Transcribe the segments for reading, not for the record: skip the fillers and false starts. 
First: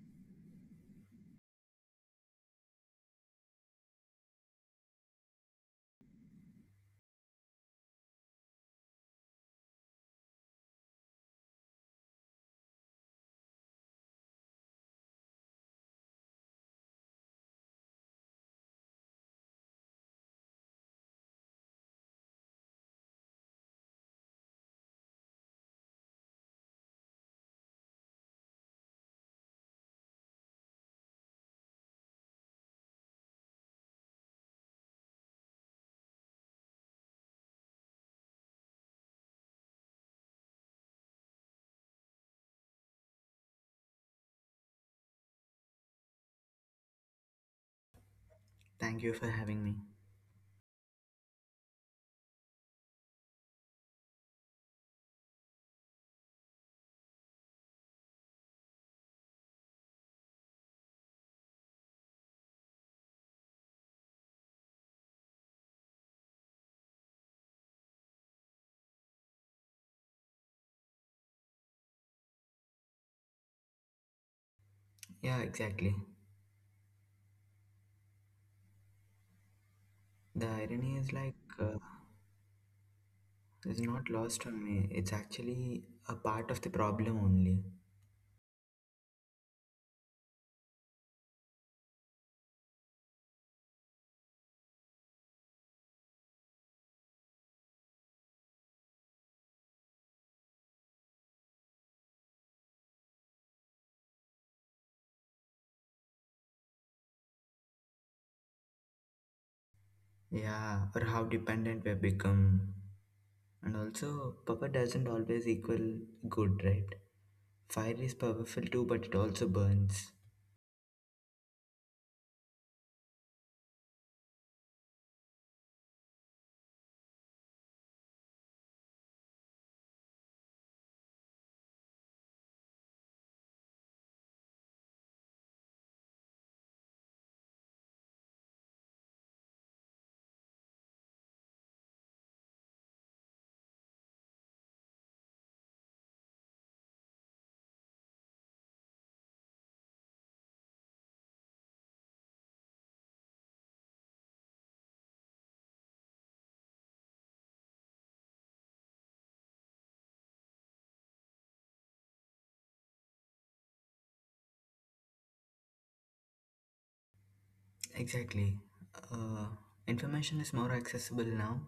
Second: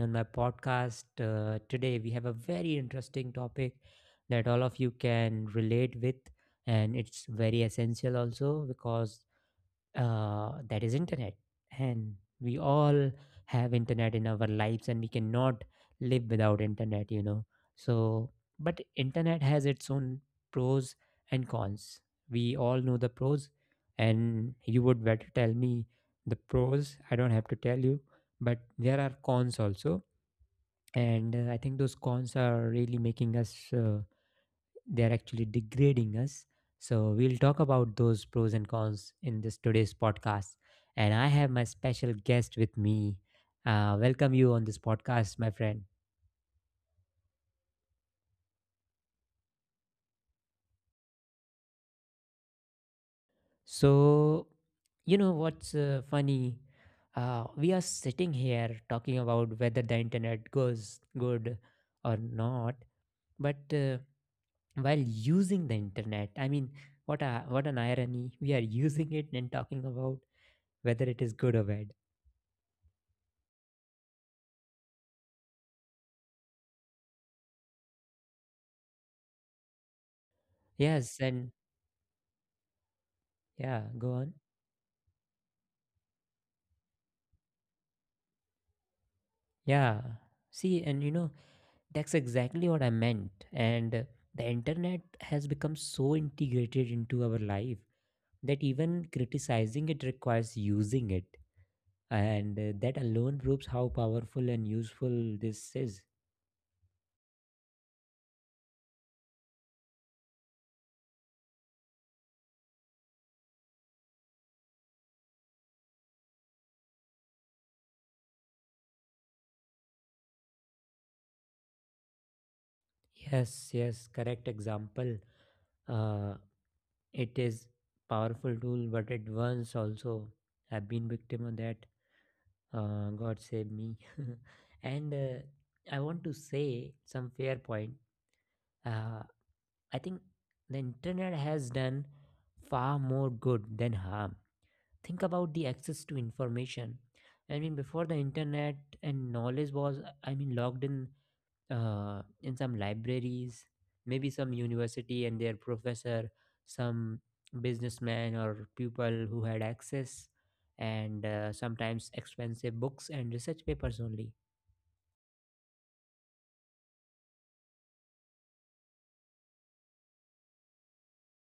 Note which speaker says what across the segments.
Speaker 1: on my podcast. Today, we have a very interesting topic that all of you can relate with, and it's very essential also because that is internet, and we all have internet in our lives, and we cannot live without internet. So, but internet has its own pros and cons. We all know the pros, and you would better tell me the pros. I don't have to tell you. But there are cons also, and I think those cons are really making us. They're actually degrading us. So we'll talk about those pros and cons in this today's podcast. And I have my special guest with me. Welcome you on this podcast, my friend.
Speaker 2: thank you for having me.
Speaker 1: So, what's funny? We are sitting here talking about whether the internet goes good or not, but while using the internet, I mean, what a what an irony! We are using it and talking about whether it is good or bad.
Speaker 2: Yeah, exactly. The irony is like
Speaker 1: Yes, and
Speaker 2: uh, is
Speaker 1: yeah,
Speaker 2: not
Speaker 1: go on.
Speaker 2: lost on me. It's actually a part of the problem only.
Speaker 1: Yeah. See, and, that's exactly what I meant. And the internet has become so integrated into our life that even criticizing it requires using it. And that alone proves how powerful and useful this is.
Speaker 2: Yeah, or how dependent we've become. And also, purple doesn't always equal good, right? Fire is powerful too, but it also burns.
Speaker 1: Yes, yes, correct example. Uh, it is powerful tool, but it once also have been victim of that. God save me. and I want to say some fair point. Uh, I think the internet has done far more good than harm. Think about the access to information. I mean, before the internet and knowledge was, I mean, locked in some libraries, maybe some university and their professor, some businessman or people who had access, and sometimes expensive books and research papers only.
Speaker 2: Exactly. Uh, Information is more accessible now,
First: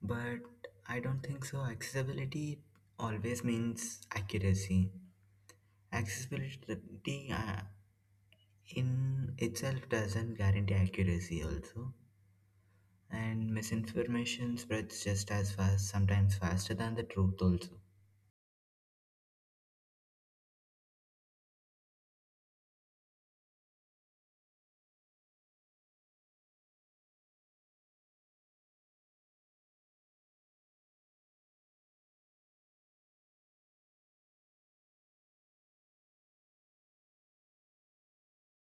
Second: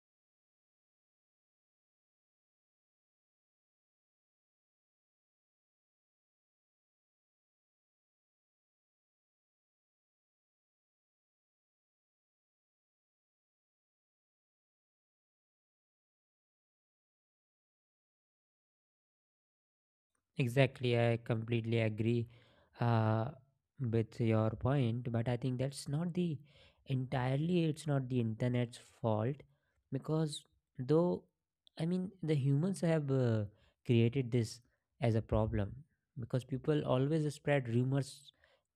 Speaker 2: but I don't think so. Accessibility always means accuracy. Accessibility, in itself doesn't guarantee accuracy also, and misinformation spreads just as fast, sometimes faster than the truth also.
Speaker 1: Exactly, I completely agree uh, with your point, but I think that's not the entirely, it's not the internet's fault, because though, I mean, the humans have created this as a problem, because people always spread rumors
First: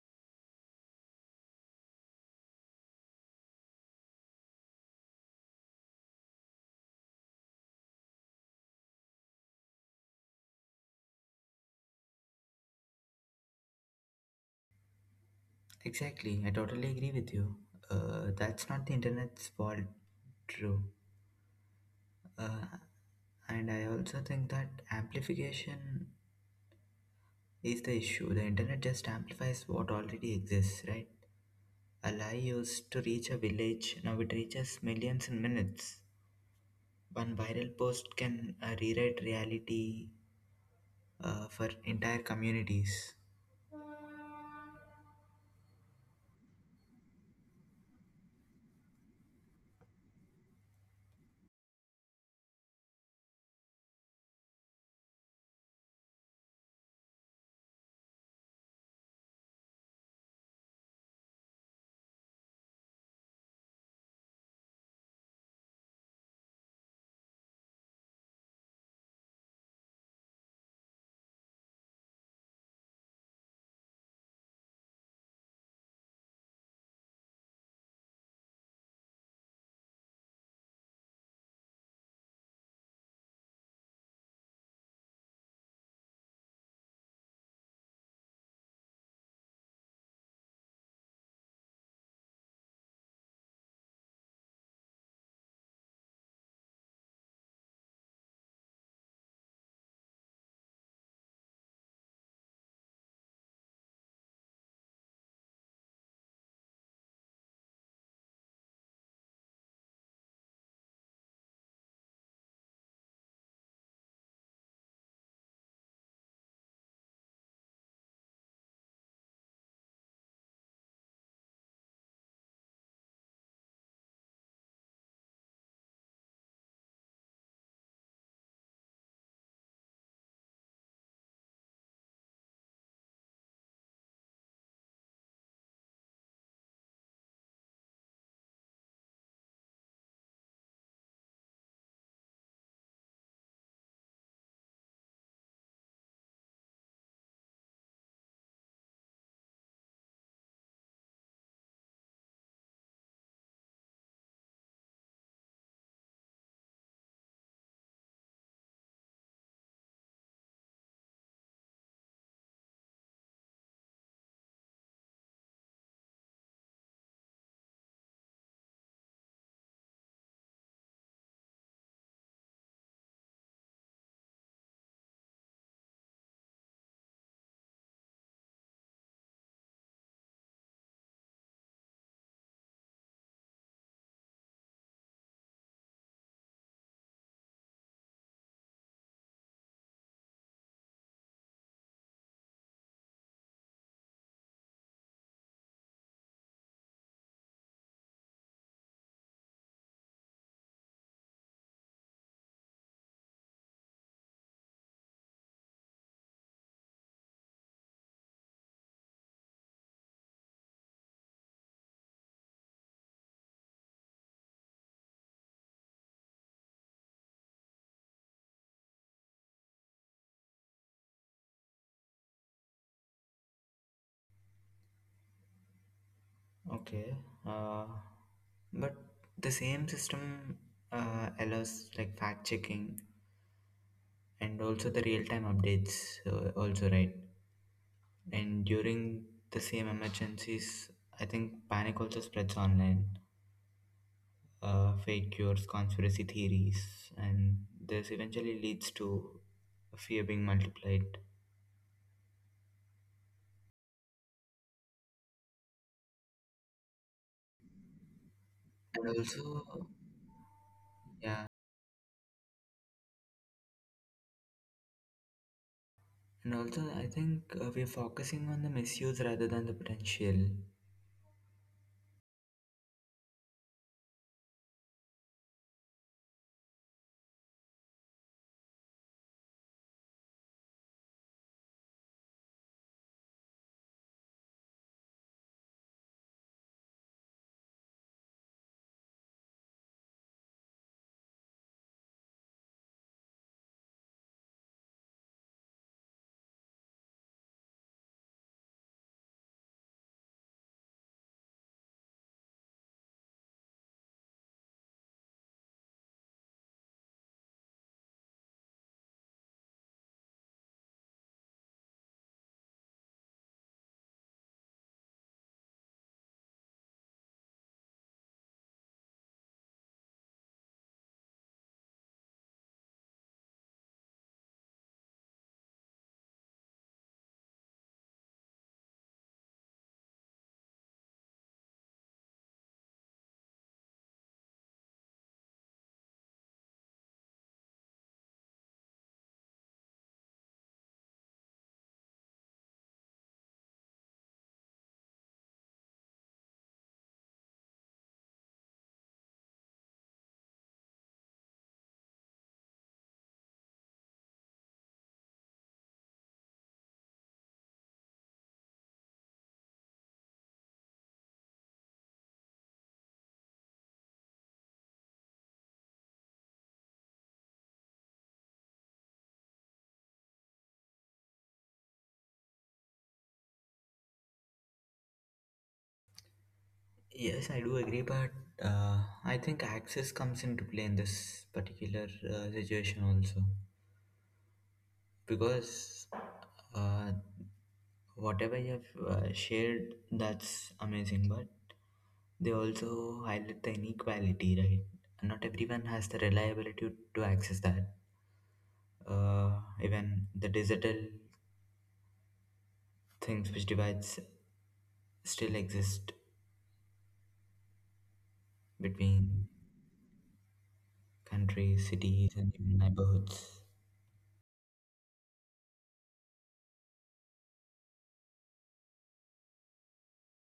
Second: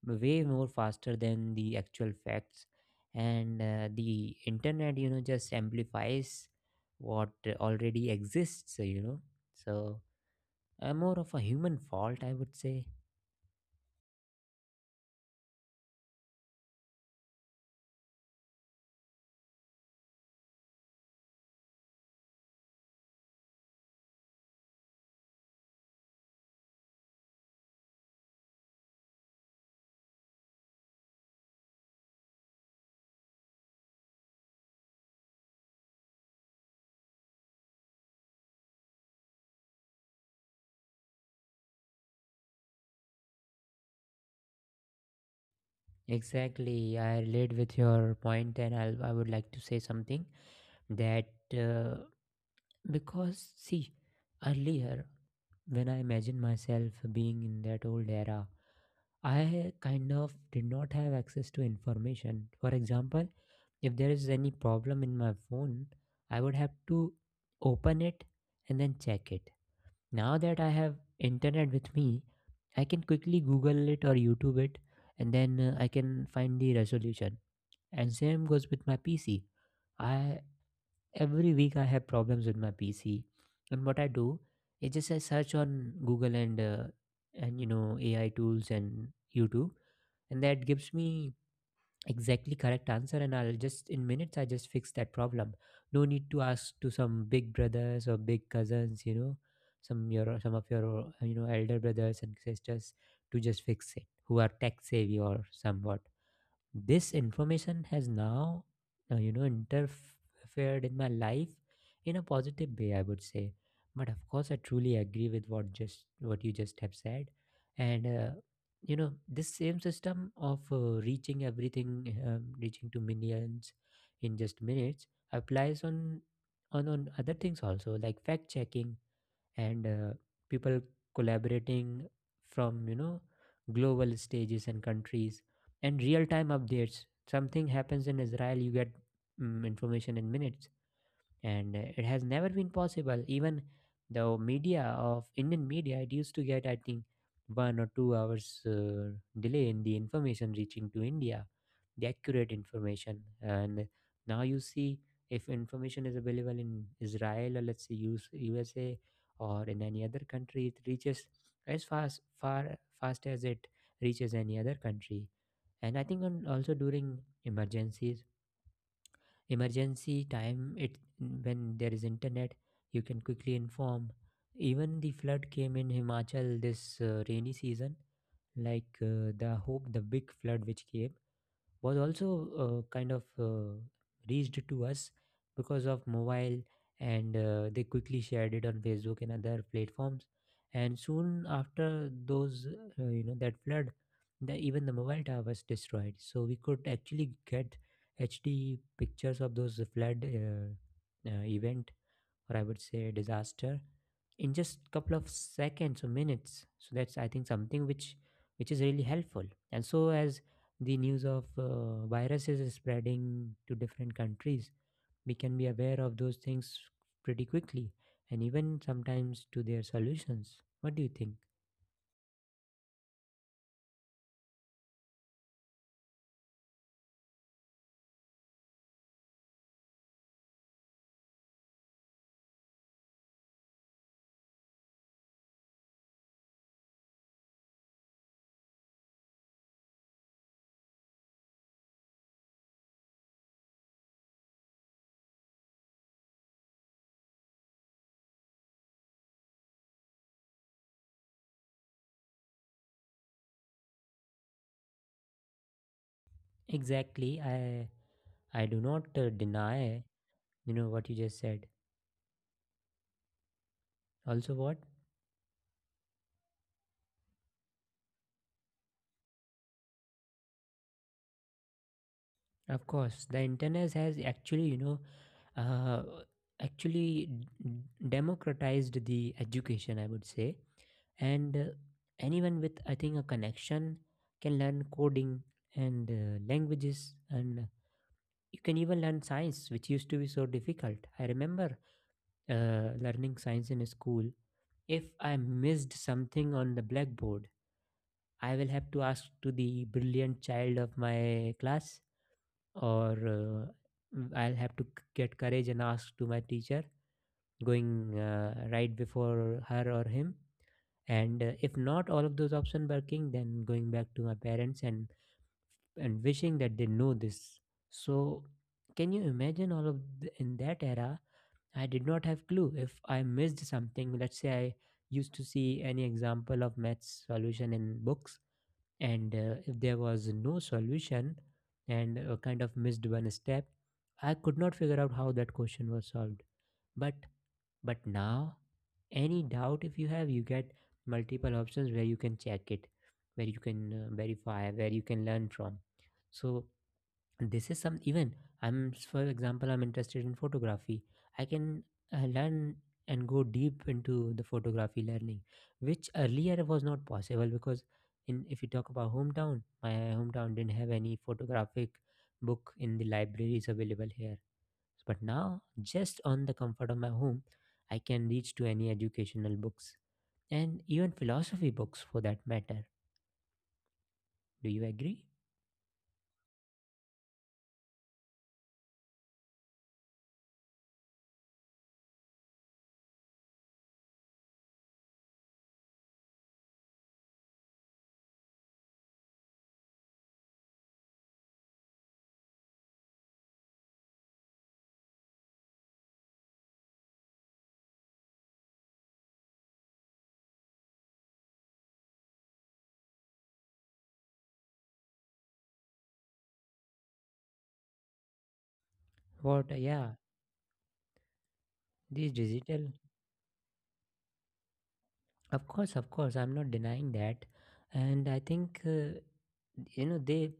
Speaker 1: way more faster than the actual facts. And the internet, just amplifies what already exists. So, more of a human fault, I would say.
Speaker 2: Exactly, I totally agree with you. That's not the internet's fault, true. uh, and I also think that amplification is the issue. The internet just amplifies what already exists, right? A lie used to reach a village, now it reaches millions in minutes. One viral post can rewrite reality for entire communities.
Speaker 1: Exactly, I relate with your point, and I would like to say something that uh, because see, earlier when I imagine myself being in that old era, I kind of did not have access to information. For example, if there is any problem in my phone, I would have to open it and then check it. Now that I have internet with me, I can quickly Google it or YouTube it, and then I can find the resolution. And same goes with my PC. I every week I have problems with my PC, and what I do is just I search on Google and AI tools and YouTube, and that gives me exactly correct answer, and I'll just in minutes I just fix that problem. No need to ask to some big brothers or big cousins, some your some of your elder brothers and sisters to just fix it, who are tech savvy or somewhat. This information has now interfered in my life in a positive way, I would say. But of course, I truly agree with what you just have said. And this same system of reaching everything, reaching to millions in just minutes, applies on on other things also, like fact checking, and people collaborating from, global stages and countries, and real time updates. Something happens in Israel, you get information in minutes. And it has never been possible. Even the media of Indian media, it used to get, I think, one or two hours delay in the information reaching to India, the accurate information. And now you see, if information is available in Israel or let's say US, USA, or in any other country, it reaches as fast, far fast as it reaches any other country. And I think on, also during emergencies, emergency time, it, when there is internet, you can quickly inform. Even the flood came in Himachal this rainy season, like the big flood which came, was also kind of reached to us because of mobile. And they quickly shared it on Facebook and other platforms. And soon after those that flood, even the mobile tower was destroyed, so we could actually get HD pictures of those flood event, or I would say disaster, in just couple of seconds or minutes. So that's, I think, something which is really helpful. And so as the news of viruses is spreading to different countries, we can be aware of those things pretty quickly, and even sometimes to their solutions. What do you think?
Speaker 2: Okay. Uh, But the same system allows like fact checking and also the real time updates, also, right? And during the same emergencies, I think panic also spreads online. Fake cures, conspiracy theories, and this eventually leads to fear being multiplied.
Speaker 1: Exactly, I do
Speaker 2: And
Speaker 1: not
Speaker 2: also,
Speaker 1: deny what you just
Speaker 2: yeah,
Speaker 1: said, also what.
Speaker 2: and also, I think we're focusing on the misuse rather than the potential.
Speaker 1: Of course, the internet has actually, you know, uh, actually democratized the education, I would say. And anyone with, I think, a connection can learn coding and languages, and you can even learn science, which used to be so difficult. I remember learning science in school. If I missed something on the blackboard, I will have to ask to the brilliant child of my class, or I'll have to get courage and ask to my teacher, going right before her or him. And if not all of those options working, then going back to my parents, and wishing that they know this. So, can you imagine all of the, in that era? I did not have clue if I missed something. Let's say I used to see any example of maths solution in books, and if there was no solution, and kind of missed one step, I could not figure out how that question was solved. but but now, any doubt if you have, you get multiple options where you can check it, where you can verify, where you can learn from. So this is some, even, I'm for example, I'm interested in photography. I can learn and go deep into the photography learning, which earlier was not possible, because in, if you talk about hometown, my hometown didn't have any photographic book in the libraries available here. But now, just on the comfort of my home, I can reach to any educational books, and even philosophy books for that matter. Do you agree?
Speaker 2: Yes, I do agree, but uh, I think access comes into play in this particular situation also, because uh, whatever you have shared, that's amazing, but they also highlight the inequality, right? Not everyone has the reliability to access that. Uh, Even the digital things which divides still exist
Speaker 1: What,
Speaker 2: between
Speaker 1: yeah,
Speaker 2: countries,
Speaker 1: these
Speaker 2: cities, and
Speaker 1: digital.
Speaker 2: even neighborhoods.
Speaker 1: Of course, I'm not denying that, and I think they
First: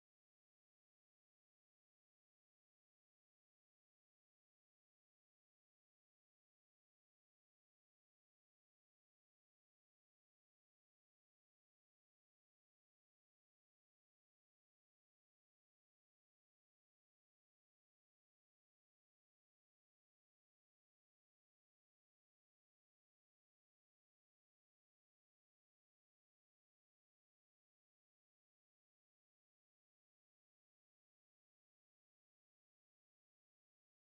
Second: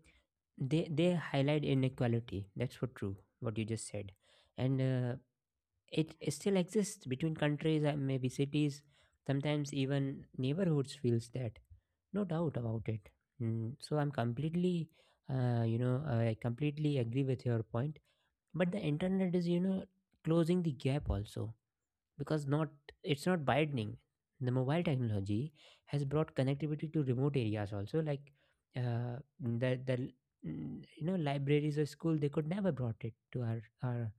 Speaker 1: they highlight inequality. That's for true, what you just said. And it still exists between countries and maybe cities. Sometimes even neighborhoods feels that, no doubt about it. Mm, so I'm completely, I completely agree with your point. But the internet is, closing the gap also, because not, it's not widening. The mobile technology has brought connectivity to remote areas also, like the mm, libraries or school, they could never brought it to our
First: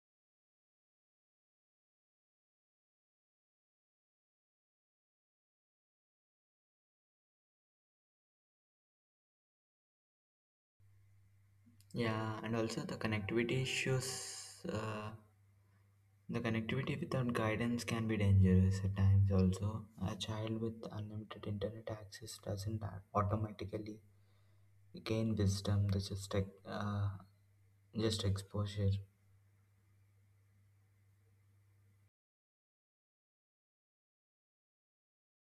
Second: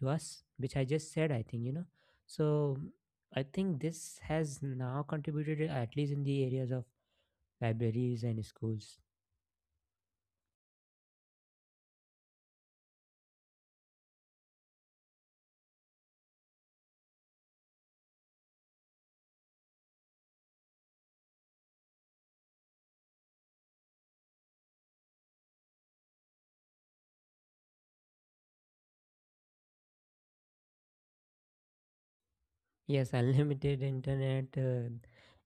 Speaker 1: to us, which I just said, I think, so I think this has now contributed at least in the areas of libraries and schools.
Speaker 2: Yeah, and also the connectivity issues. The connectivity without guidance can be dangerous at times, also. A child with unlimited internet access doesn't automatically gain wisdom, that's just, just exposure.
Speaker 1: Yes, unlimited internet.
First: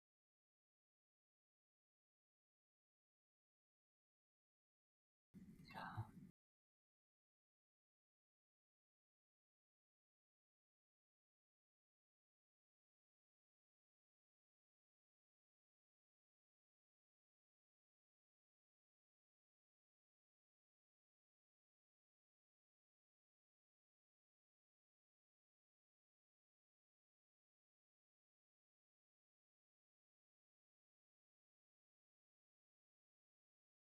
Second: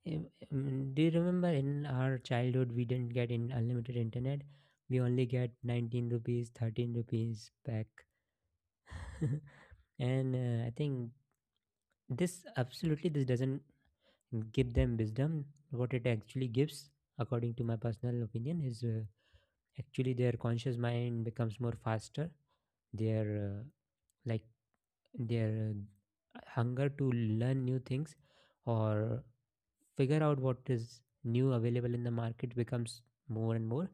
Speaker 1: em- do you remember in our childhood we didn't get in unlimited internet? We only get 19 rupees, 13 rupees back. and I think this absolutely this doesn't give them wisdom. What it actually gives, according to my personal opinion, is actually their conscious mind becomes more faster. Their like their hunger to learn new things, or figure out what is new available in the market, becomes more and more,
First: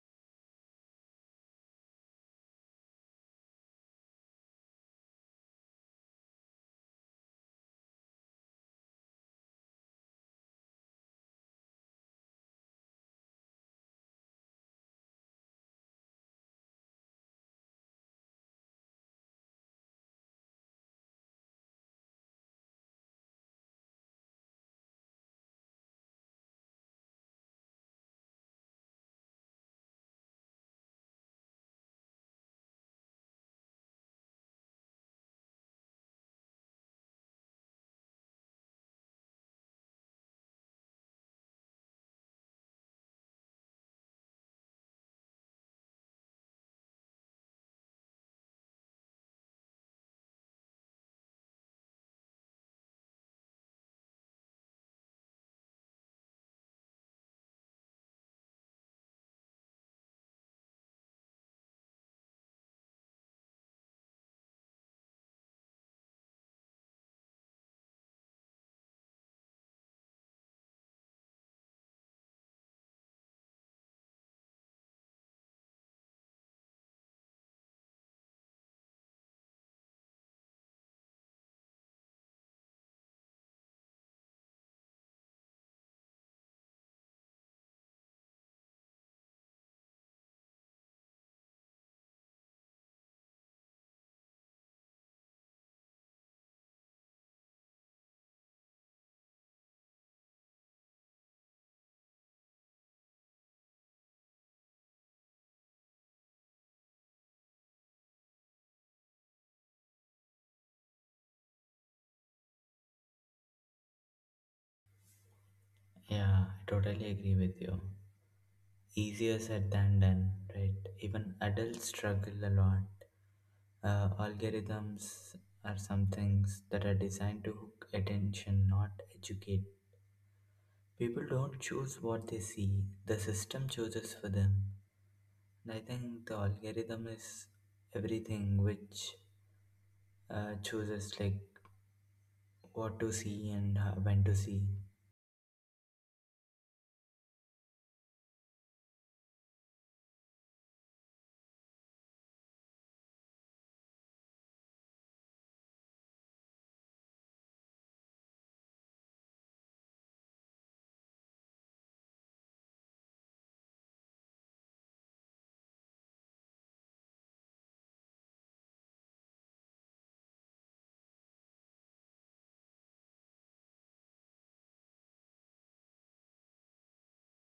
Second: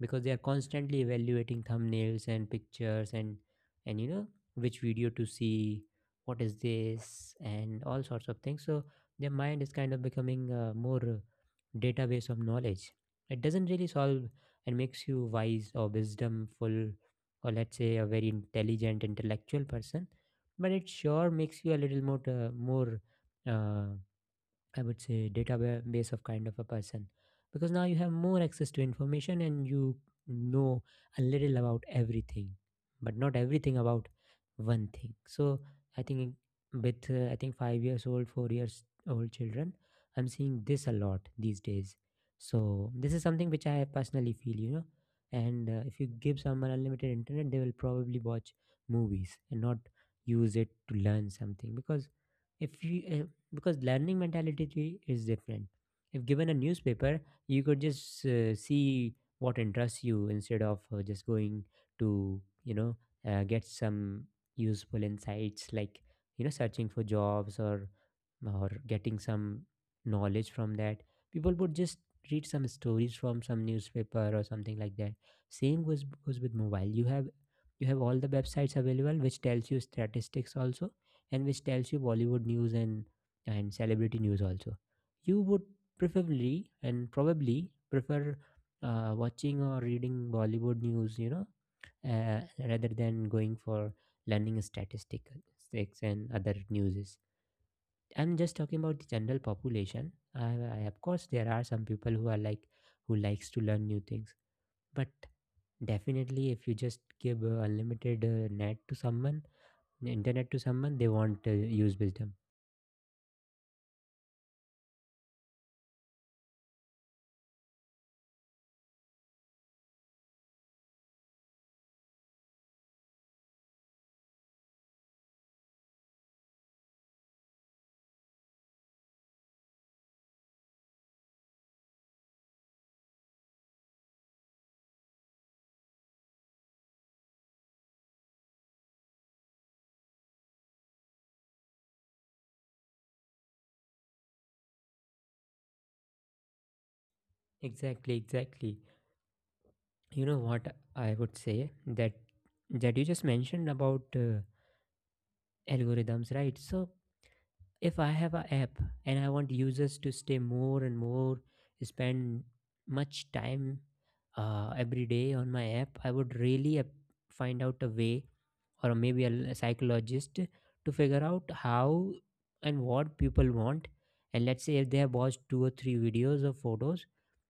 Speaker 1: because they are constantly evaluating thumbnails and pictures, and and you know which video to see, what is this, and all sorts of things. So their mind is kind of becoming more database of knowledge. It doesn't really solve and makes you wise or wisdomful, or let's say a very intelligent, intellectual person, but it sure makes you a little more uh, I would say database of kind of a person, because now you have more access to information, and you know a little about everything but not everything about one thing. So I think with I think 5 years old 4 years old children, I'm seeing this a lot these days, so this is something which I personally feel, and if you give someone unlimited internet, they will probably watch movies and not use it to learn something, because if you because learning mentality is different. If given a newspaper, you could just see what interests you instead of just going to, you know, get some useful insights like, you know, searching for jobs or getting some knowledge from that. People would just read some stories from some newspaper or something like that. Same goes with mobile. You have all the websites available which tells you statistics also and which tells you Bollywood news and celebrity news also. You would preferably and probably prefer watching or reading Bollywood news, you know, uh, rather than going for learning statistics and other newses. I'm just talking about the general population. Of course, there are some people who are who likes to learn new things, but definitely, if you just give unlimited net to someone, internet to someone, they won't use wisdom.
Speaker 2: Yeah, I totally agree with you. Easier said than done, right? Even adults struggle a lot. Algorithms are some things that are designed to hook attention, not educate. People don't choose what they see, the system chooses for them. And I think the algorithm is everything which chooses like what to see and when to see.
Speaker 1: Exactly, exactly. You know what I would say, that you just mentioned about algorithms, right? So if I have an app and I want users to stay more and more, spend much time every day on my app, I would really find out a way, or maybe a psychologist, to figure out how and what people want. And let's say if they have watched two or three videos or photos,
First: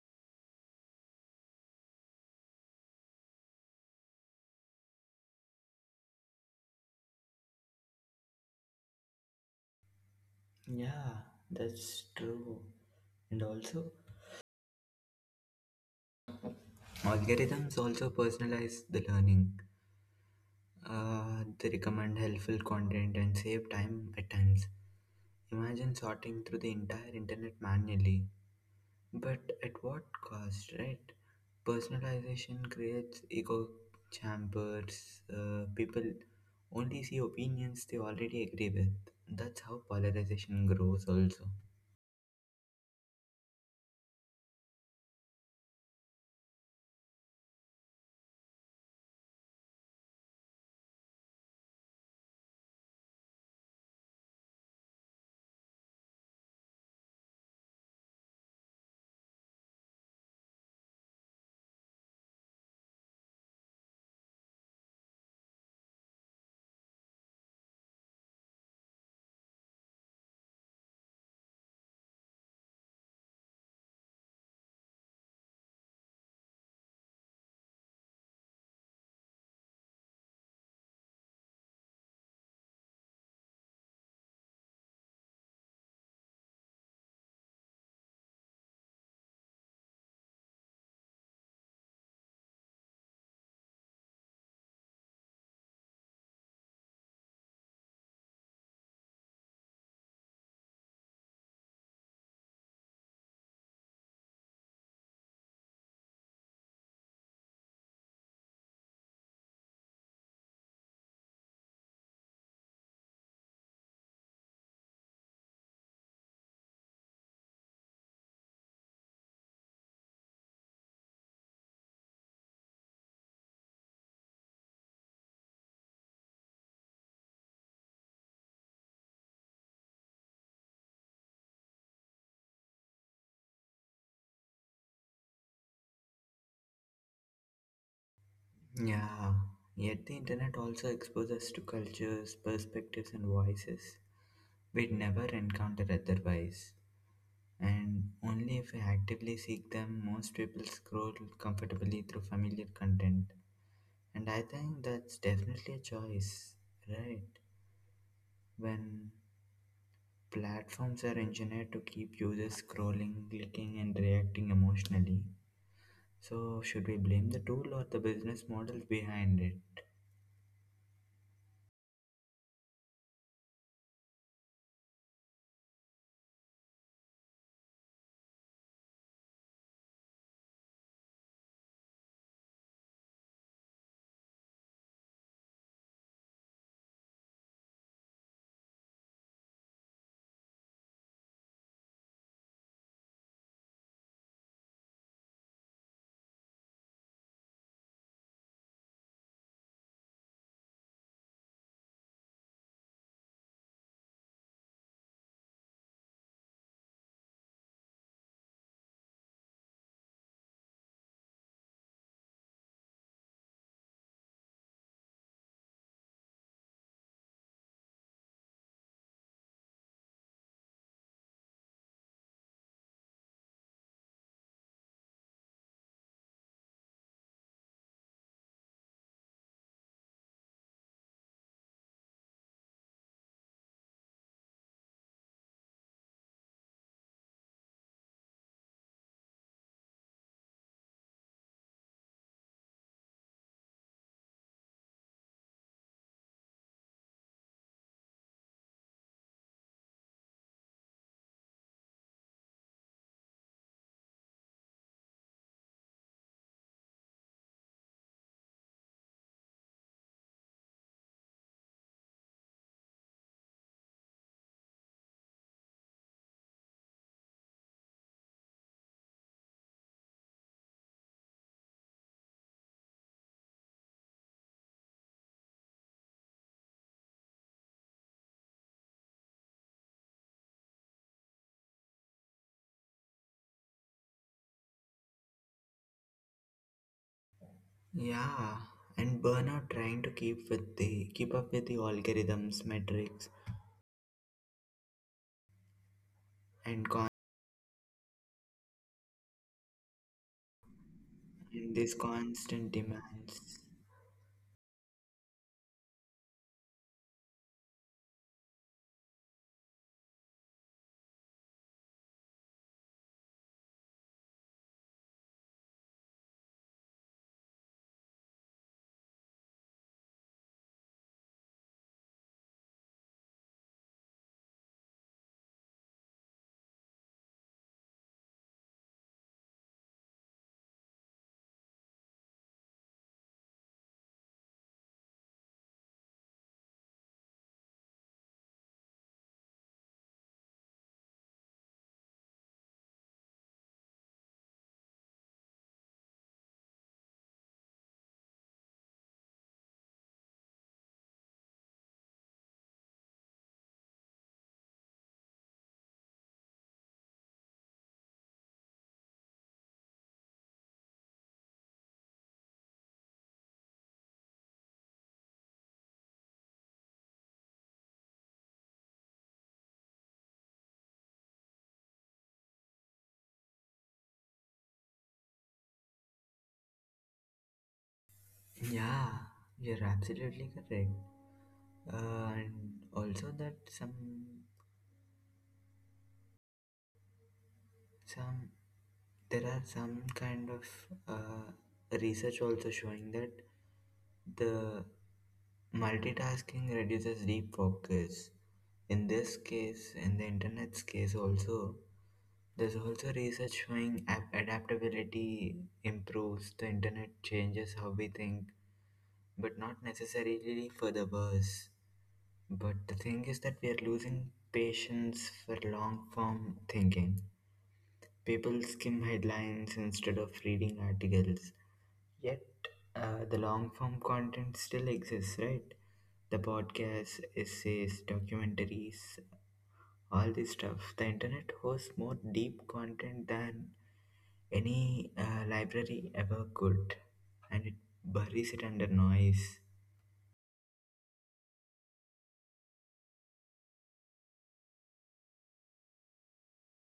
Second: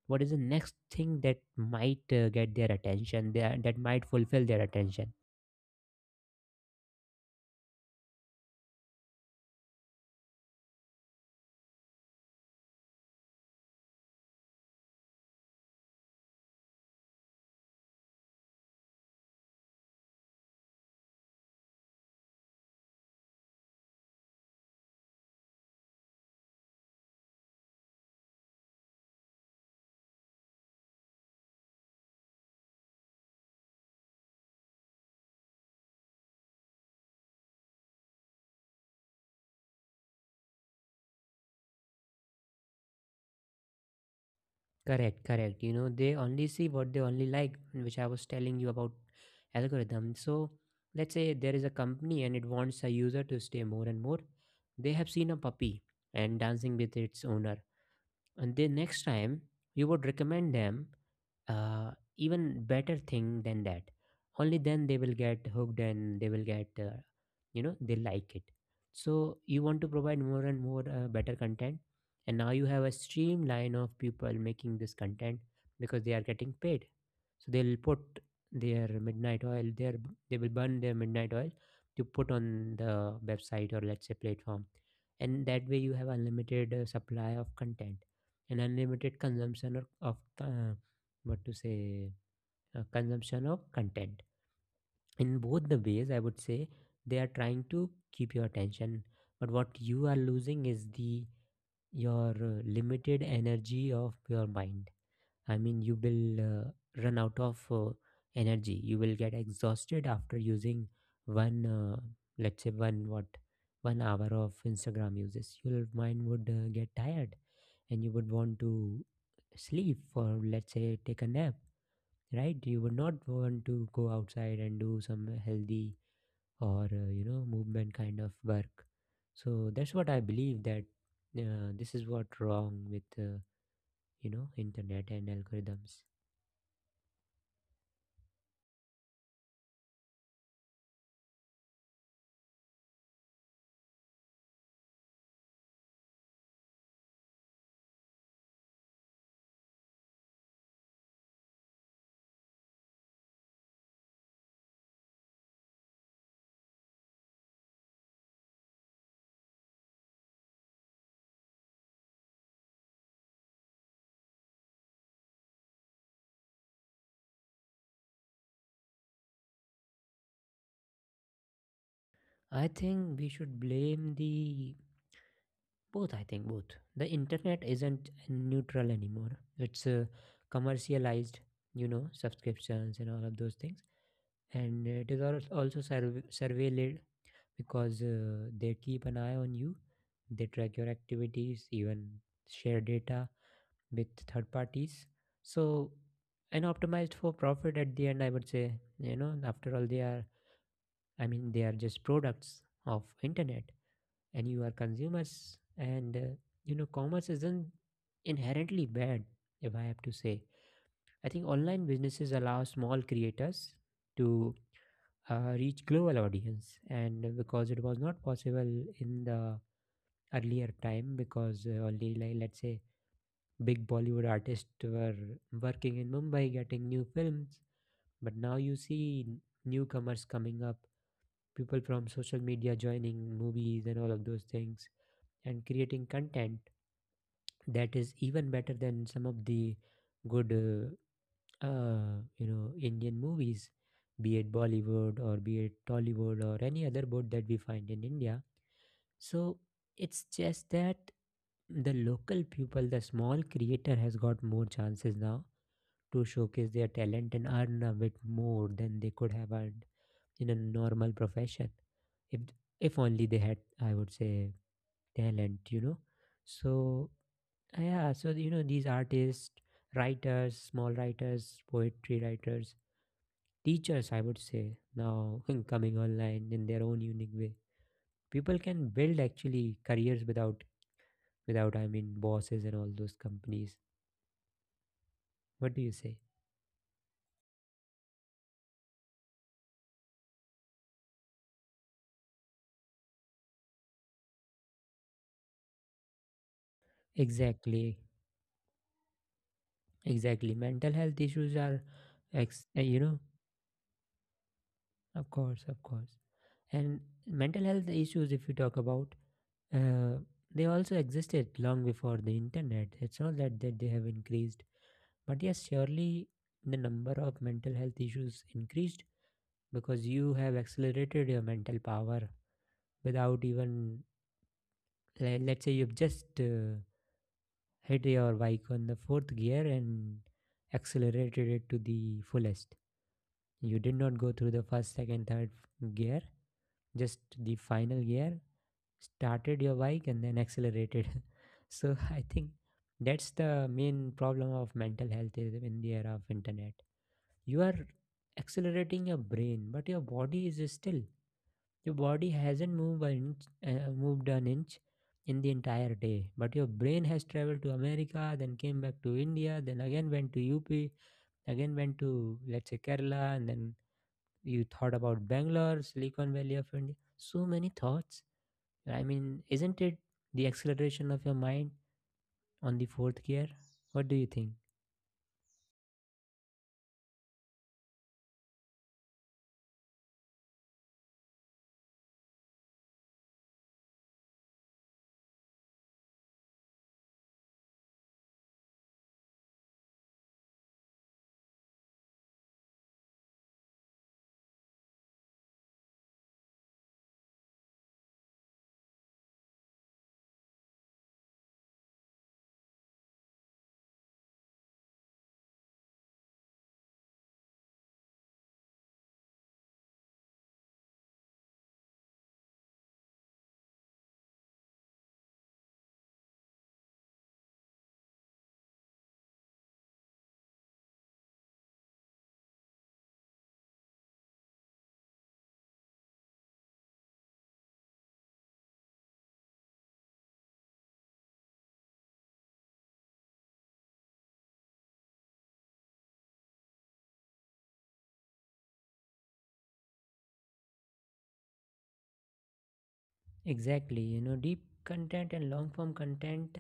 Speaker 1: what is the next thing that might get their attention, that might fulfill their attention?
Speaker 2: Yeah, that's true. And also, algorithms also personalize the learning. They recommend helpful content and save time at times. Imagine sorting through the entire internet manually. But at what cost, right? Personalization creates echo chambers. People only see opinions they already agree with. That's how polarization grows, also.
Speaker 1: Correct, correct. You know, they only see what they only like, which I was telling you about algorithm. So let's say there is a company and it wants a user to stay more and more. They have seen a puppy and dancing with its owner, and then next time you would recommend them uh, even better thing than that. Only then they will get hooked, and they will get, you know, they like it. So you want to provide more and more better content, and now you have a streamline of people making this content because they are getting paid. So they'll put their midnight oil, their— they will burn their midnight oil to put on the website, or let's say platform, and that way you have unlimited supply of content and unlimited of what to say, consumption of content. In both the ways, I would say, they are trying to keep your attention, but what you are losing is the— your limited energy of your mind. I mean, you will run out of energy. You will get exhausted after using one let's say one what, one hour of Instagram. Uses your mind would get tired, and you would want to sleep, or let's say take a nap, right? You would not want to go outside and do some healthy, or you know, movement kind of work. So that's what I believe, that this is what wrong with you know, internet and algorithms.
Speaker 2: Yeah, yet the internet also exposes us to cultures, perspectives, and voices we'd never encounter otherwise. And only if we actively seek them, most people scroll comfortably through familiar content. And I think that's definitely a choice, right? When platforms are engineered to keep users scrolling, clicking, and reacting emotionally. So, should we blame the tool or the business models behind it?
Speaker 1: I think we should blame the both. I think both. The internet isn't neutral anymore. It's commercialized, you know, subscriptions and all of those things, and it is also surveilled, because they keep an eye on you. They track your activities, even share data with third parties. So, and optimized for profit at the end, I would say. You know, after all, they are— I mean, they are just products of internet, and you are consumers. And you know, commerce isn't inherently bad, if I have to say. I think online businesses allow small creators to reach global audience, and because it was not possible in the earlier time, because only, like, let's say big Bollywood artists were working in Mumbai getting new films. But now you see newcomers coming up, people from social media joining movies and all of those things, and creating content that is even better than some of the good you know, Indian movies, be it Bollywood or be it Tollywood or any other board that we find in India. So it's just that the local people, the small creator has got more chances now to showcase their talent and earn a bit more than they could have earned in a normal profession. If if only they had, I would say, talent, you know. So yeah, so you know, these artists, writers, small writers, poetry writers, teachers, I would say, now coming online in their own unique way. People can build actually careers without I mean, bosses and all those companies. What do you say?
Speaker 2: Yeah, and burnout trying to keep up with the algorithms, metrics, and con
Speaker 1: Exactly, exactly. Mental health issues
Speaker 2: and
Speaker 1: are,
Speaker 2: these constant
Speaker 1: you know,
Speaker 2: demands.
Speaker 1: of course, of course. And mental health issues, if you talk about, uh, they also existed long before the internet. It's not that they have increased, but yes, surely the number of mental health issues increased because you have accelerated your mental power without even let's say you've just hit your bike on the fourth gear and accelerated it to the fullest. You did not go through the first, second, third gear, just the final gear. Started your bike and then accelerated. So I think that's the main problem of mental health is in the era of internet. You are accelerating your brain, but your body is still— your body hasn't moved an inch in the entire day, but your brain has traveled to America, then came back to India, then again went to UP, again went to, let's say, Kerala, and then you thought about Bangalore, Silicon Valley of India. So many thoughts. I mean, isn't it the acceleration of your mind on the fourth gear? What do you think?
Speaker 2: Yeah, you're absolutely correct. And also that some there are some kind of research also showing that the multitasking reduces deep focus. In this case, in the internet's case also, there's also research showing adaptability improves. The internet changes how we think, but not necessarily for the worse. But the thing is that we are losing patience for long form thinking. People skim headlines instead of reading articles. Yet, the long form content still exists, right? The podcasts, essays, documentaries, all this stuff. The internet hosts more deep content than any library ever could, and it buries it under noise.
Speaker 1: Exactly. You know, deep content and long form content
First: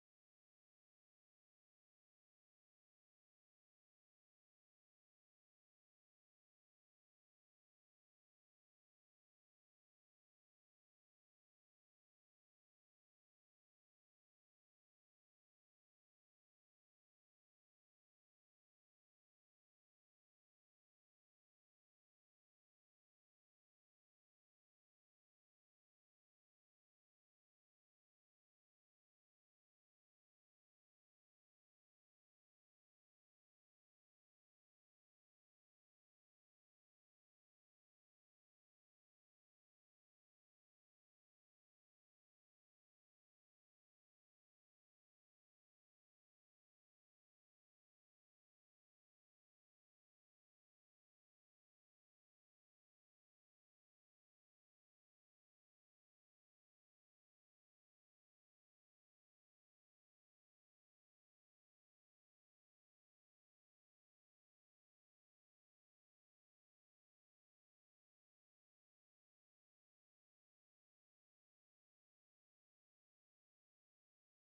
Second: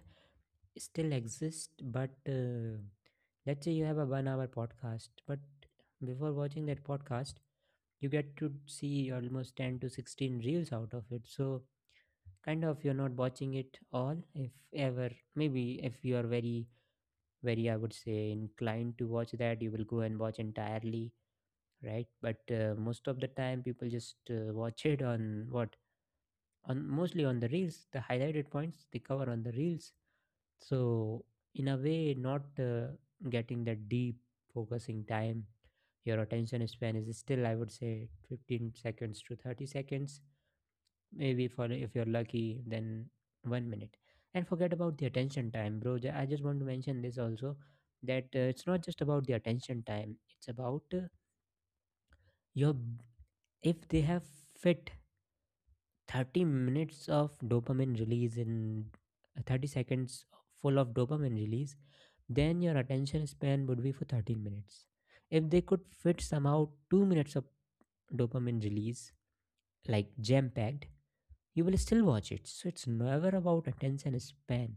Speaker 1: still exist, but. Let's say you have a one hour podcast, but before watching that podcast, you get to see almost 10 to 16 reels out of it. So, kind of, you're not watching it all, if ever. Maybe if you are very, very, I would say, inclined to watch that, you will go and watch entirely, right? But most of the time, people just watch it on what? On— mostly on the reels, the highlighted points they cover on the reels. So in a way not getting that deep focusing time. Your attention span is still, I would say, 15 seconds to 30 seconds, maybe for— if you're lucky, then 1 minute. And forget about the attention time, bro. I just want to mention this also, that it's not just about the attention time. It's about, your— if they have fit 30 minutes of dopamine release in 30 seconds, full of dopamine release, then your attention span would be for 13 minutes. If they could fit somehow 2 minutes of dopamine release, like jam packed, you will still watch it. So it's never about attention span.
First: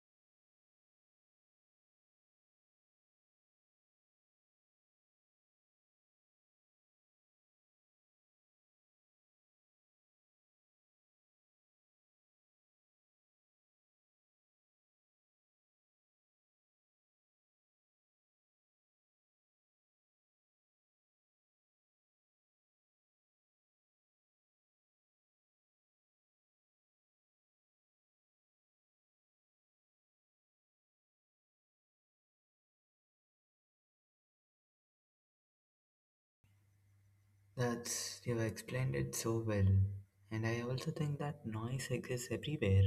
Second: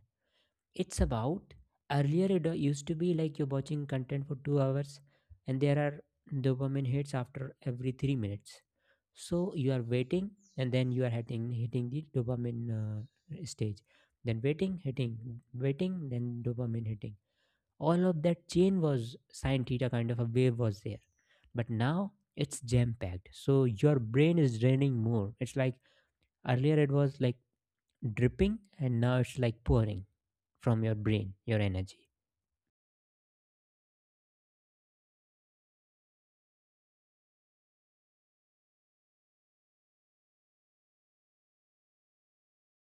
Speaker 1: It's about— earlier it used to be like you're watching content for 2 hours, and there are dopamine hits after every 3 minutes. So you are waiting, and then you are hitting the dopamine stage. Then waiting, hitting, waiting, then dopamine hitting. All of that chain was sine theta kind of a wave, was there. But now it's jam packed, so your brain is draining more. It's like earlier it was like dripping, and now it's like pouring from your brain your energy.
Speaker 2: That's, you've explained it so well. And I also think that noise exists everywhere.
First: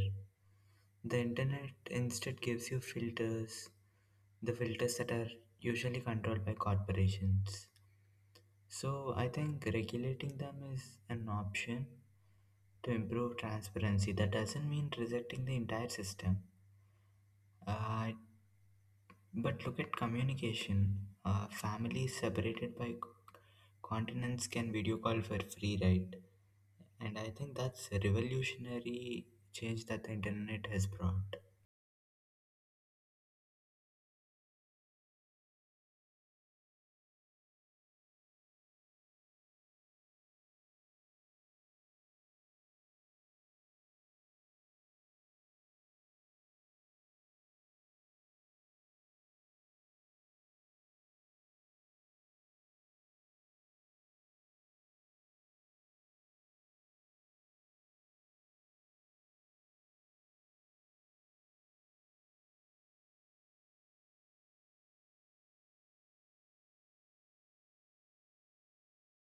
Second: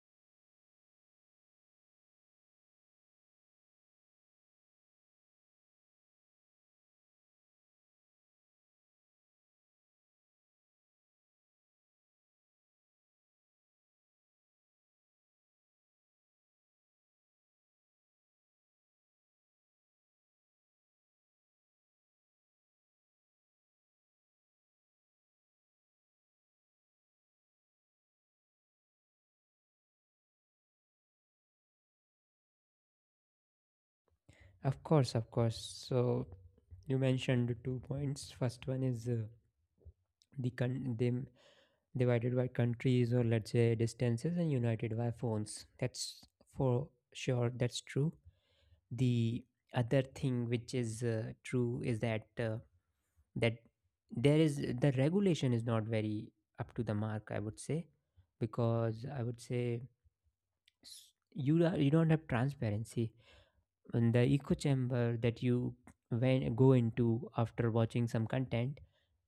Speaker 2: The internet instead gives you filters, the filters that are usually controlled by corporations. So I think regulating them is an option to improve transparency. That doesn't mean rejecting the entire system. Uh, but look at communication. Families separated by continents can video call for free, right? And I think that's a revolutionary change that the internet has brought.
Speaker 1: Of course, of course. So you mentioned two points. First one is the them divided by countries, or let's say distances, and united by phones. That's for sure, that's true. The other thing which is true is that, that there is— the regulation is not very up to the mark, I would say, because I would say s- you are— you don't have transparency in the echo chamber that you when go into after watching some content.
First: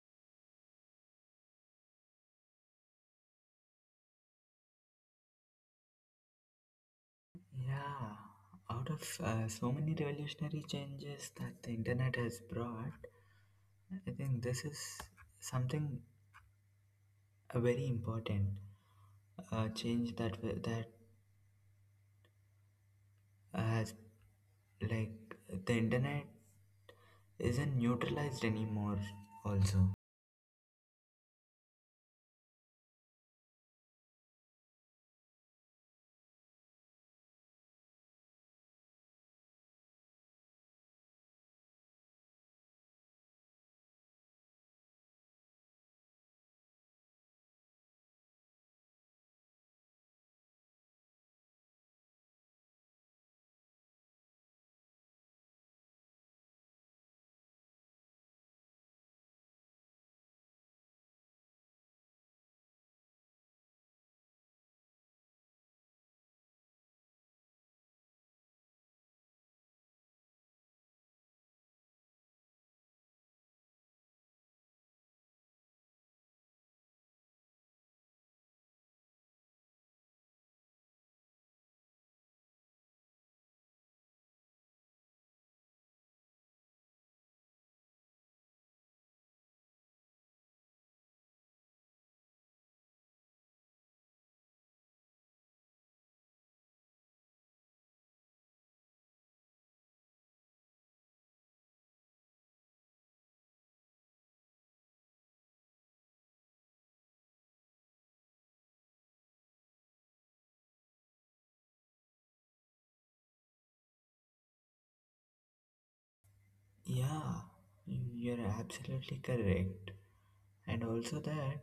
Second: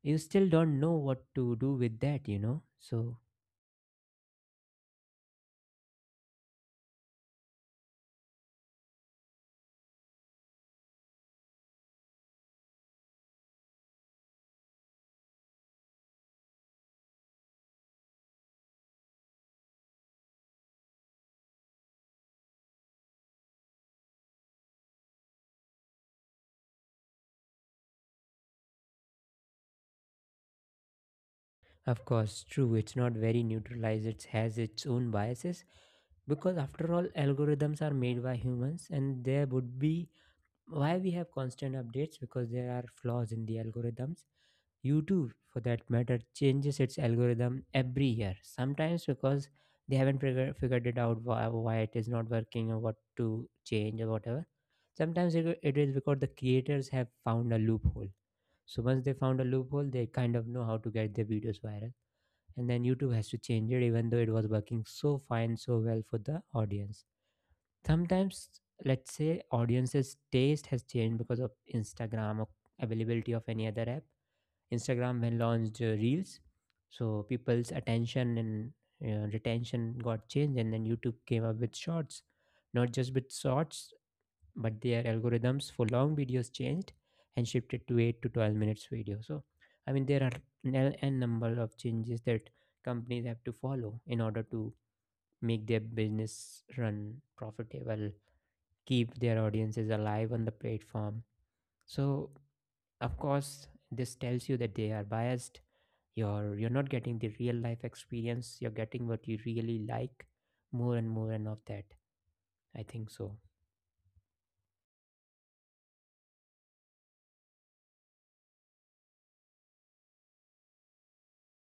Speaker 1: You still don't know what to do with that, you know. So
Speaker 2: Yeah, out of so many revolutionary changes that the internet has brought, I think this is something very important. A change that has like the internet isn't neutralized anymore. Also,
Speaker 1: of course, true, it's not very neutralized. It has its own biases, because after all, algorithms are made by humans, and there would be— why we have constant updates, because there are flaws in the algorithms. YouTube, for that matter, changes its algorithm every year. Sometimes because they haven't figured it out why it is not working or what to change or whatever. Sometimes it is because the creators have found a loophole. So once they found a loophole, they kind of know how to get their videos viral. And then YouTube has to change it, even though it was working so fine, so well for the audience. Sometimes, let's say, audiences' taste has changed because of Instagram or availability of any other app. Instagram when launched Reels, so people's attention and retention got changed, and then YouTube came up with Shorts. Not just with Shorts, but their algorithms for long videos changed and shifted to 8 to 12 minutes video. So, I mean, there are n n number of changes that companies have to follow in order to make their business run profitable, keep their audiences alive on the platform. So, of course, this tells you that they are biased. You're not getting the real life experience. You're getting what you really like more and more and of that, I think so.
Speaker 2: yeah, you're absolutely correct, and also that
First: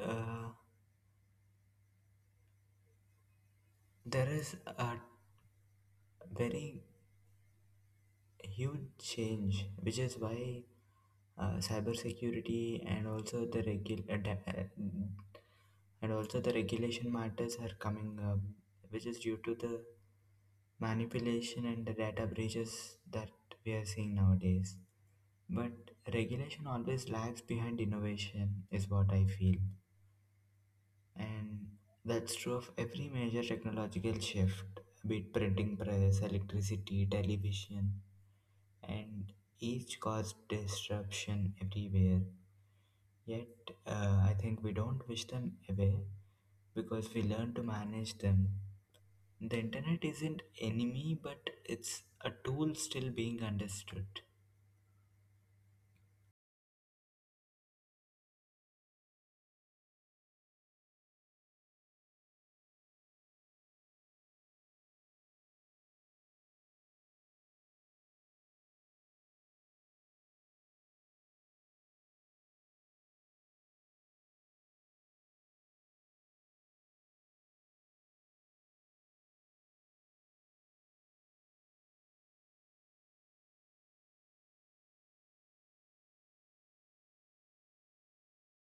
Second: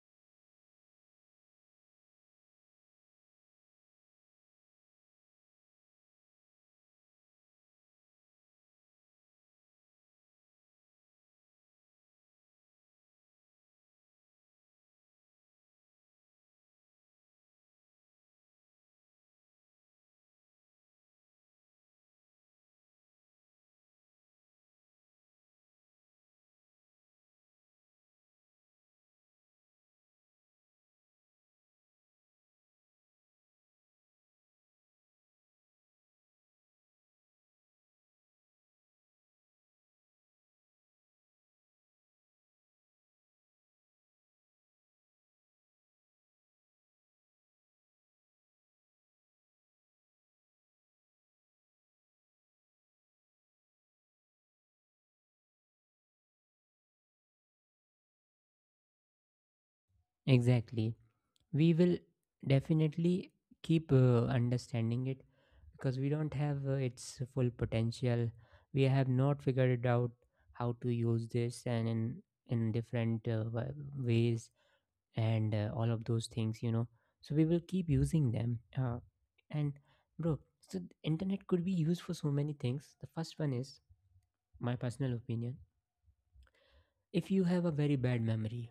Speaker 2: there is a very huge change, which is why cybersecurity and also the and also the regulation matters are coming up, which is due to the manipulation and the data breaches that we are seeing nowadays. But regulation always lags behind innovation, is what I feel, and that's true of every major technological shift, be it printing press, electricity, television, and each caused disruption everywhere. Yet, I think we don't wish them away because we learn to manage them. The internet isn't enemy, but it's a tool still being understood.
Speaker 1: Exactly, we will definitely keep understanding it because we don't have its full potential. We have not figured it out how to use this and in different ways and all of those things. So we will keep using them, and bro, so the internet could be used for so many things. The first one is my personal opinion. If you have a very bad memory,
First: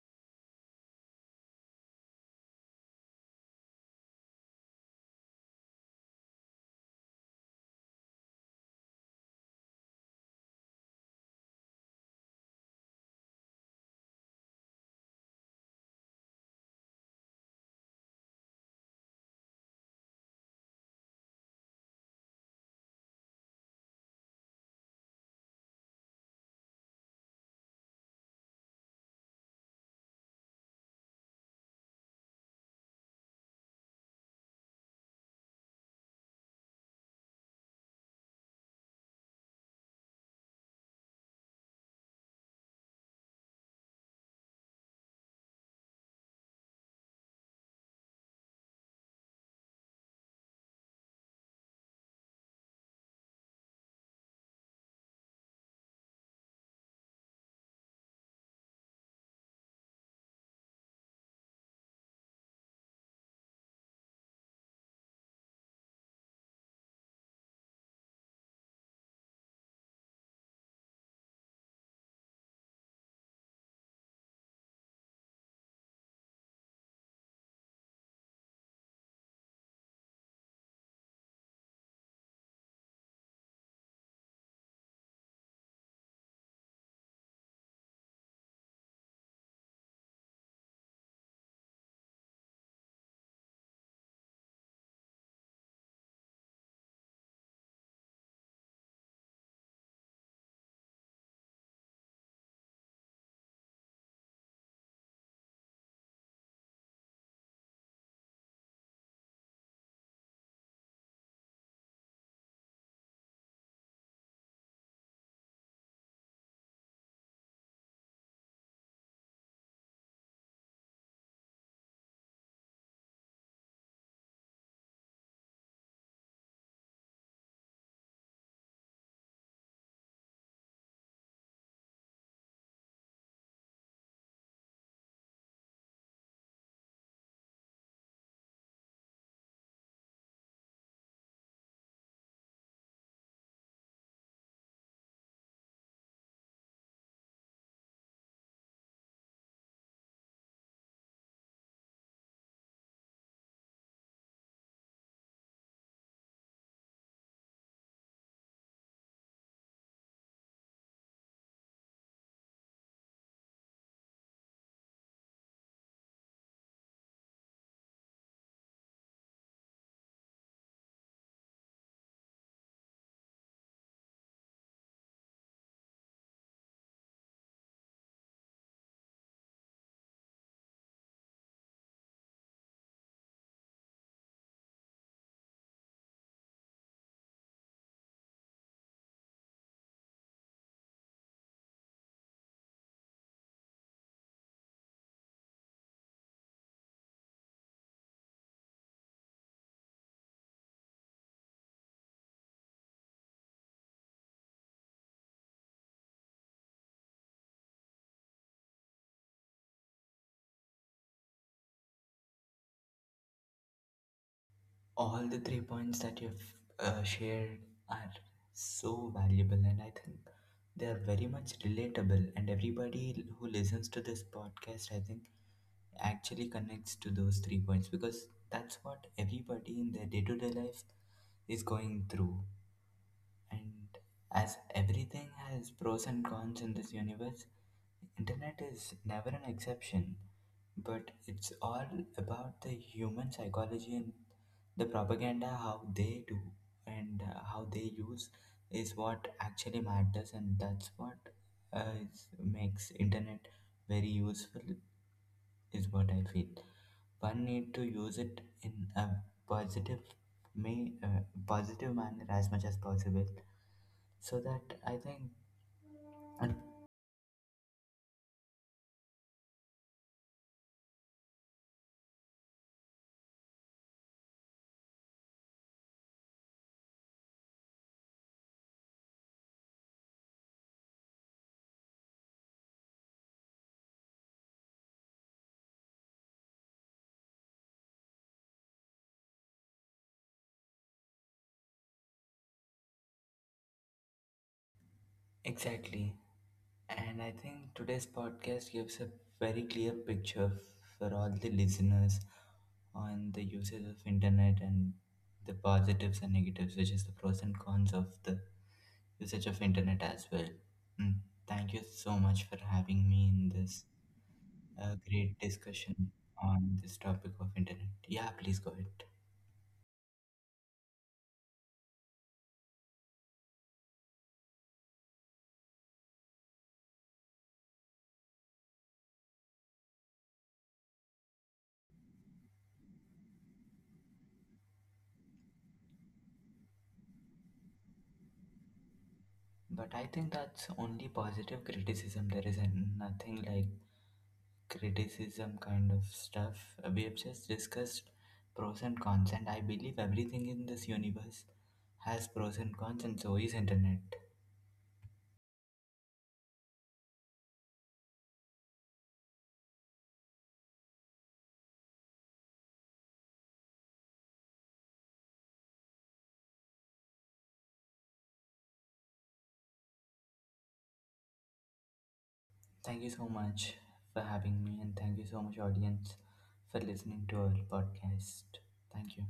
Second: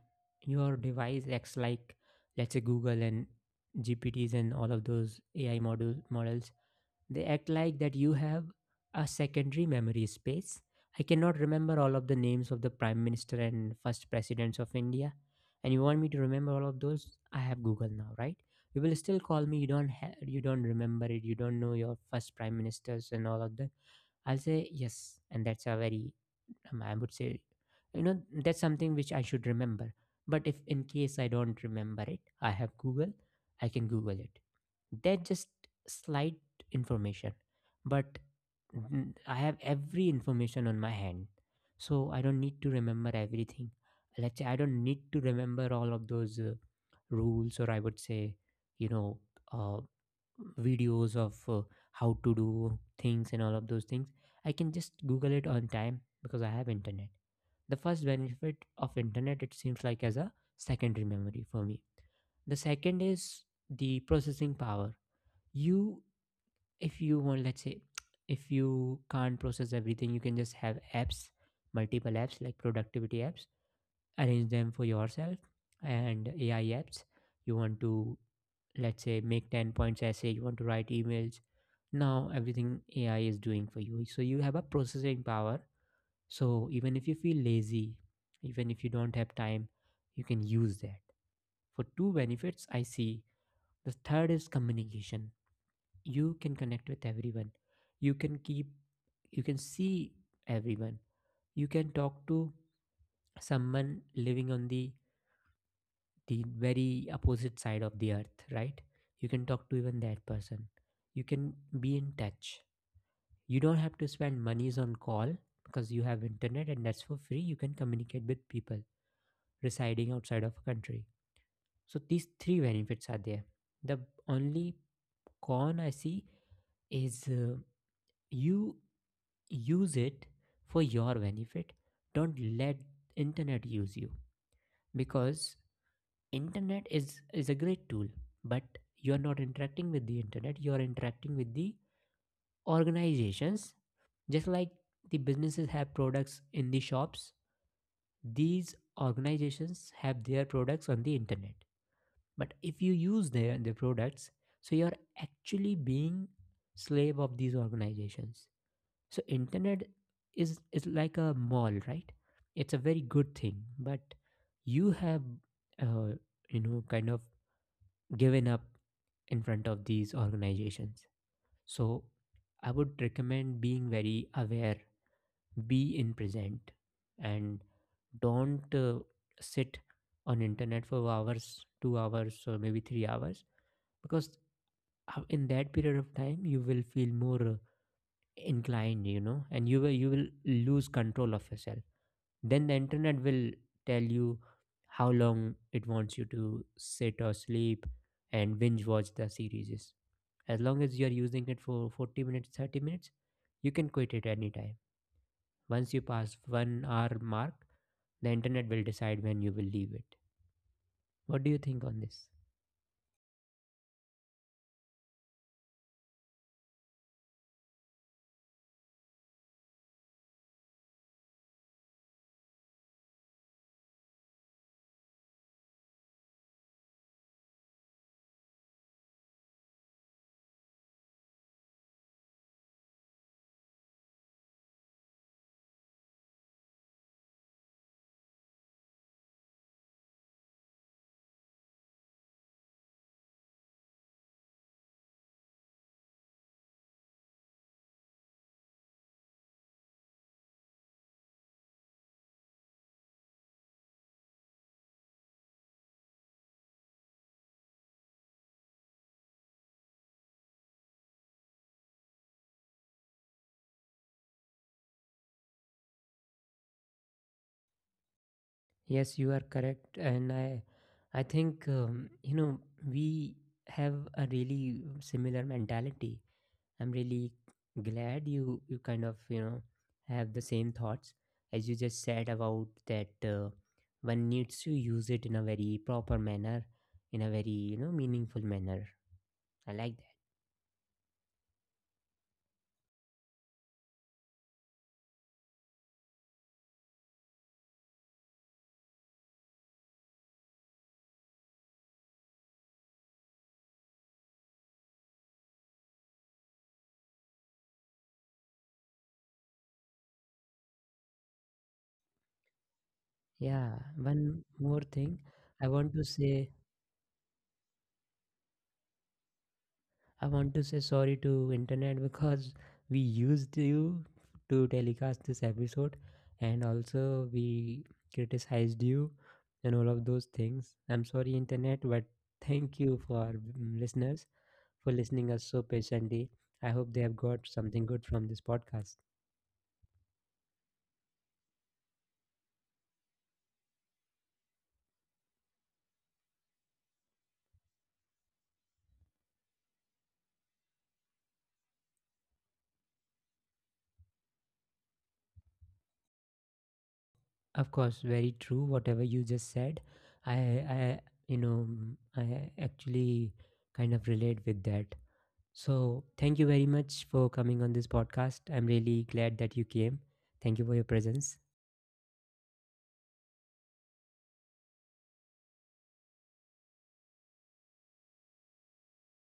Speaker 1: your device acts like, let's say, Google and GPTs and all of those AI models, they act like that you have a secondary memory space. I cannot remember all of the names of the prime minister and first presidents of India, and you want me to remember all of those? I have Google now, right? You will still call me, you don't you don't remember it, you don't know your first prime ministers and all of that. I'll say yes, and that's a very, I would say, that's something which I should remember. But if in case I don't remember it, I have Google, I can Google it. That just slight information, but I have every information on my hand, so I don't need to remember everything. Let's say I don't need to remember all of those rules, or I would say, you know, uh, videos of how to do things and all of those things. I can just Google it on time because I have internet. The first benefit of internet, it seems like, as a secondary memory for me. The second is the processing power. You, if you want, let's say, if you can't process everything, you can just have apps, multiple apps like productivity apps, arrange them for yourself, and AI apps. You want to, let's say, make 10 points essay, you want to write emails, now everything AI is doing for you, so you have a processing power. So even if you feel lazy, even if you don't have time, you can use that. For two benefits I see. The third is communication. You can connect with everyone, you can keep, you can see everyone, you can talk to someone living on the very opposite side of the earth, right? You can talk to even that person. You can be in touch. You don't have to spend monies on call because you have internet and that's for free. You can communicate with people residing outside of a country. So these three benefits are there. The only con I see is, you use it for your benefit, don't let internet use you, because internet is a great tool. But you are not interacting with the internet, you are interacting with the organizations. Just like the businesses have products in the shops, these organizations have their products on the internet. But if you use their products, so you're actually being slave of these organizations. So internet is like a mall, right? It's a very good thing, but you have, uh, you know, kind of given up in front of these organizations. So I would recommend being very aware, be in present, and don't sit on internet for hours, 2 hours or maybe 3 hours, because in that period of time you will feel more inclined, you know, and you will lose control of yourself. Then the internet will tell you how long it wants you to sit or sleep and binge watch the series. As long as you are using it for 40 minutes, 30 minutes, you can quit it anytime. Once you pass 1 hour mark, the internet will decide when you will leave it. What do you think on this?
Speaker 2: All the three points that you've shared are so valuable, and I think they are very much relatable. And everybody who listens to this podcast, I think, actually connects to those three points, because that's what everybody in their day to day life is going through. And as everything has pros and cons in this universe, internet is never an exception. But it's all about the human psychology and the propaganda, how they do and how they use is what actually matters, and that's what uh, makes internet very useful, is what I feel. One need to use it in a positive may uh, positive manner as much as possible, so that I think uh,
Speaker 1: Yes, you are correct, and I think, you know, we have a really similar mentality. I'm really glad you, you kind of have the same thoughts. As you just said about that, one needs to use it in a very proper manner, in a very, you know, meaningful manner. I like that.
Speaker 2: exactly. And I think today's podcast gives a very clear picture for all the listeners on the uses of internet and the positives and negatives, which is the pros and cons of the usage of internet as well. Mm, thank you so much for having me in
Speaker 1: Yeah,
Speaker 2: this
Speaker 1: one more
Speaker 2: a
Speaker 1: thing
Speaker 2: great
Speaker 1: I want to
Speaker 2: discussion
Speaker 1: say.
Speaker 2: on this topic of internet. Yeah, please go ahead.
Speaker 1: I want to say sorry to internet because we used you to telecast this episode and also we criticized you and all of those things. I'm sorry internet, but thank you for, listeners, for listening us so patiently. I hope they have got something good from this podcast.
Speaker 2: But I think that's only positive criticism. There is nothing like criticism kind of stuff. We have just discussed pros and cons, and I believe everything in this universe has pros and cons, and so is internet.
Speaker 1: Of course, very true whatever you just said. I I, you know, I actually kind of relate with that. So, thank you very much for coming on this podcast. I'm really glad that you came. Thank you for your presence.
Speaker 2: Thank you so much for having me, and thank you so much, audience, for listening to our podcast. Thank you.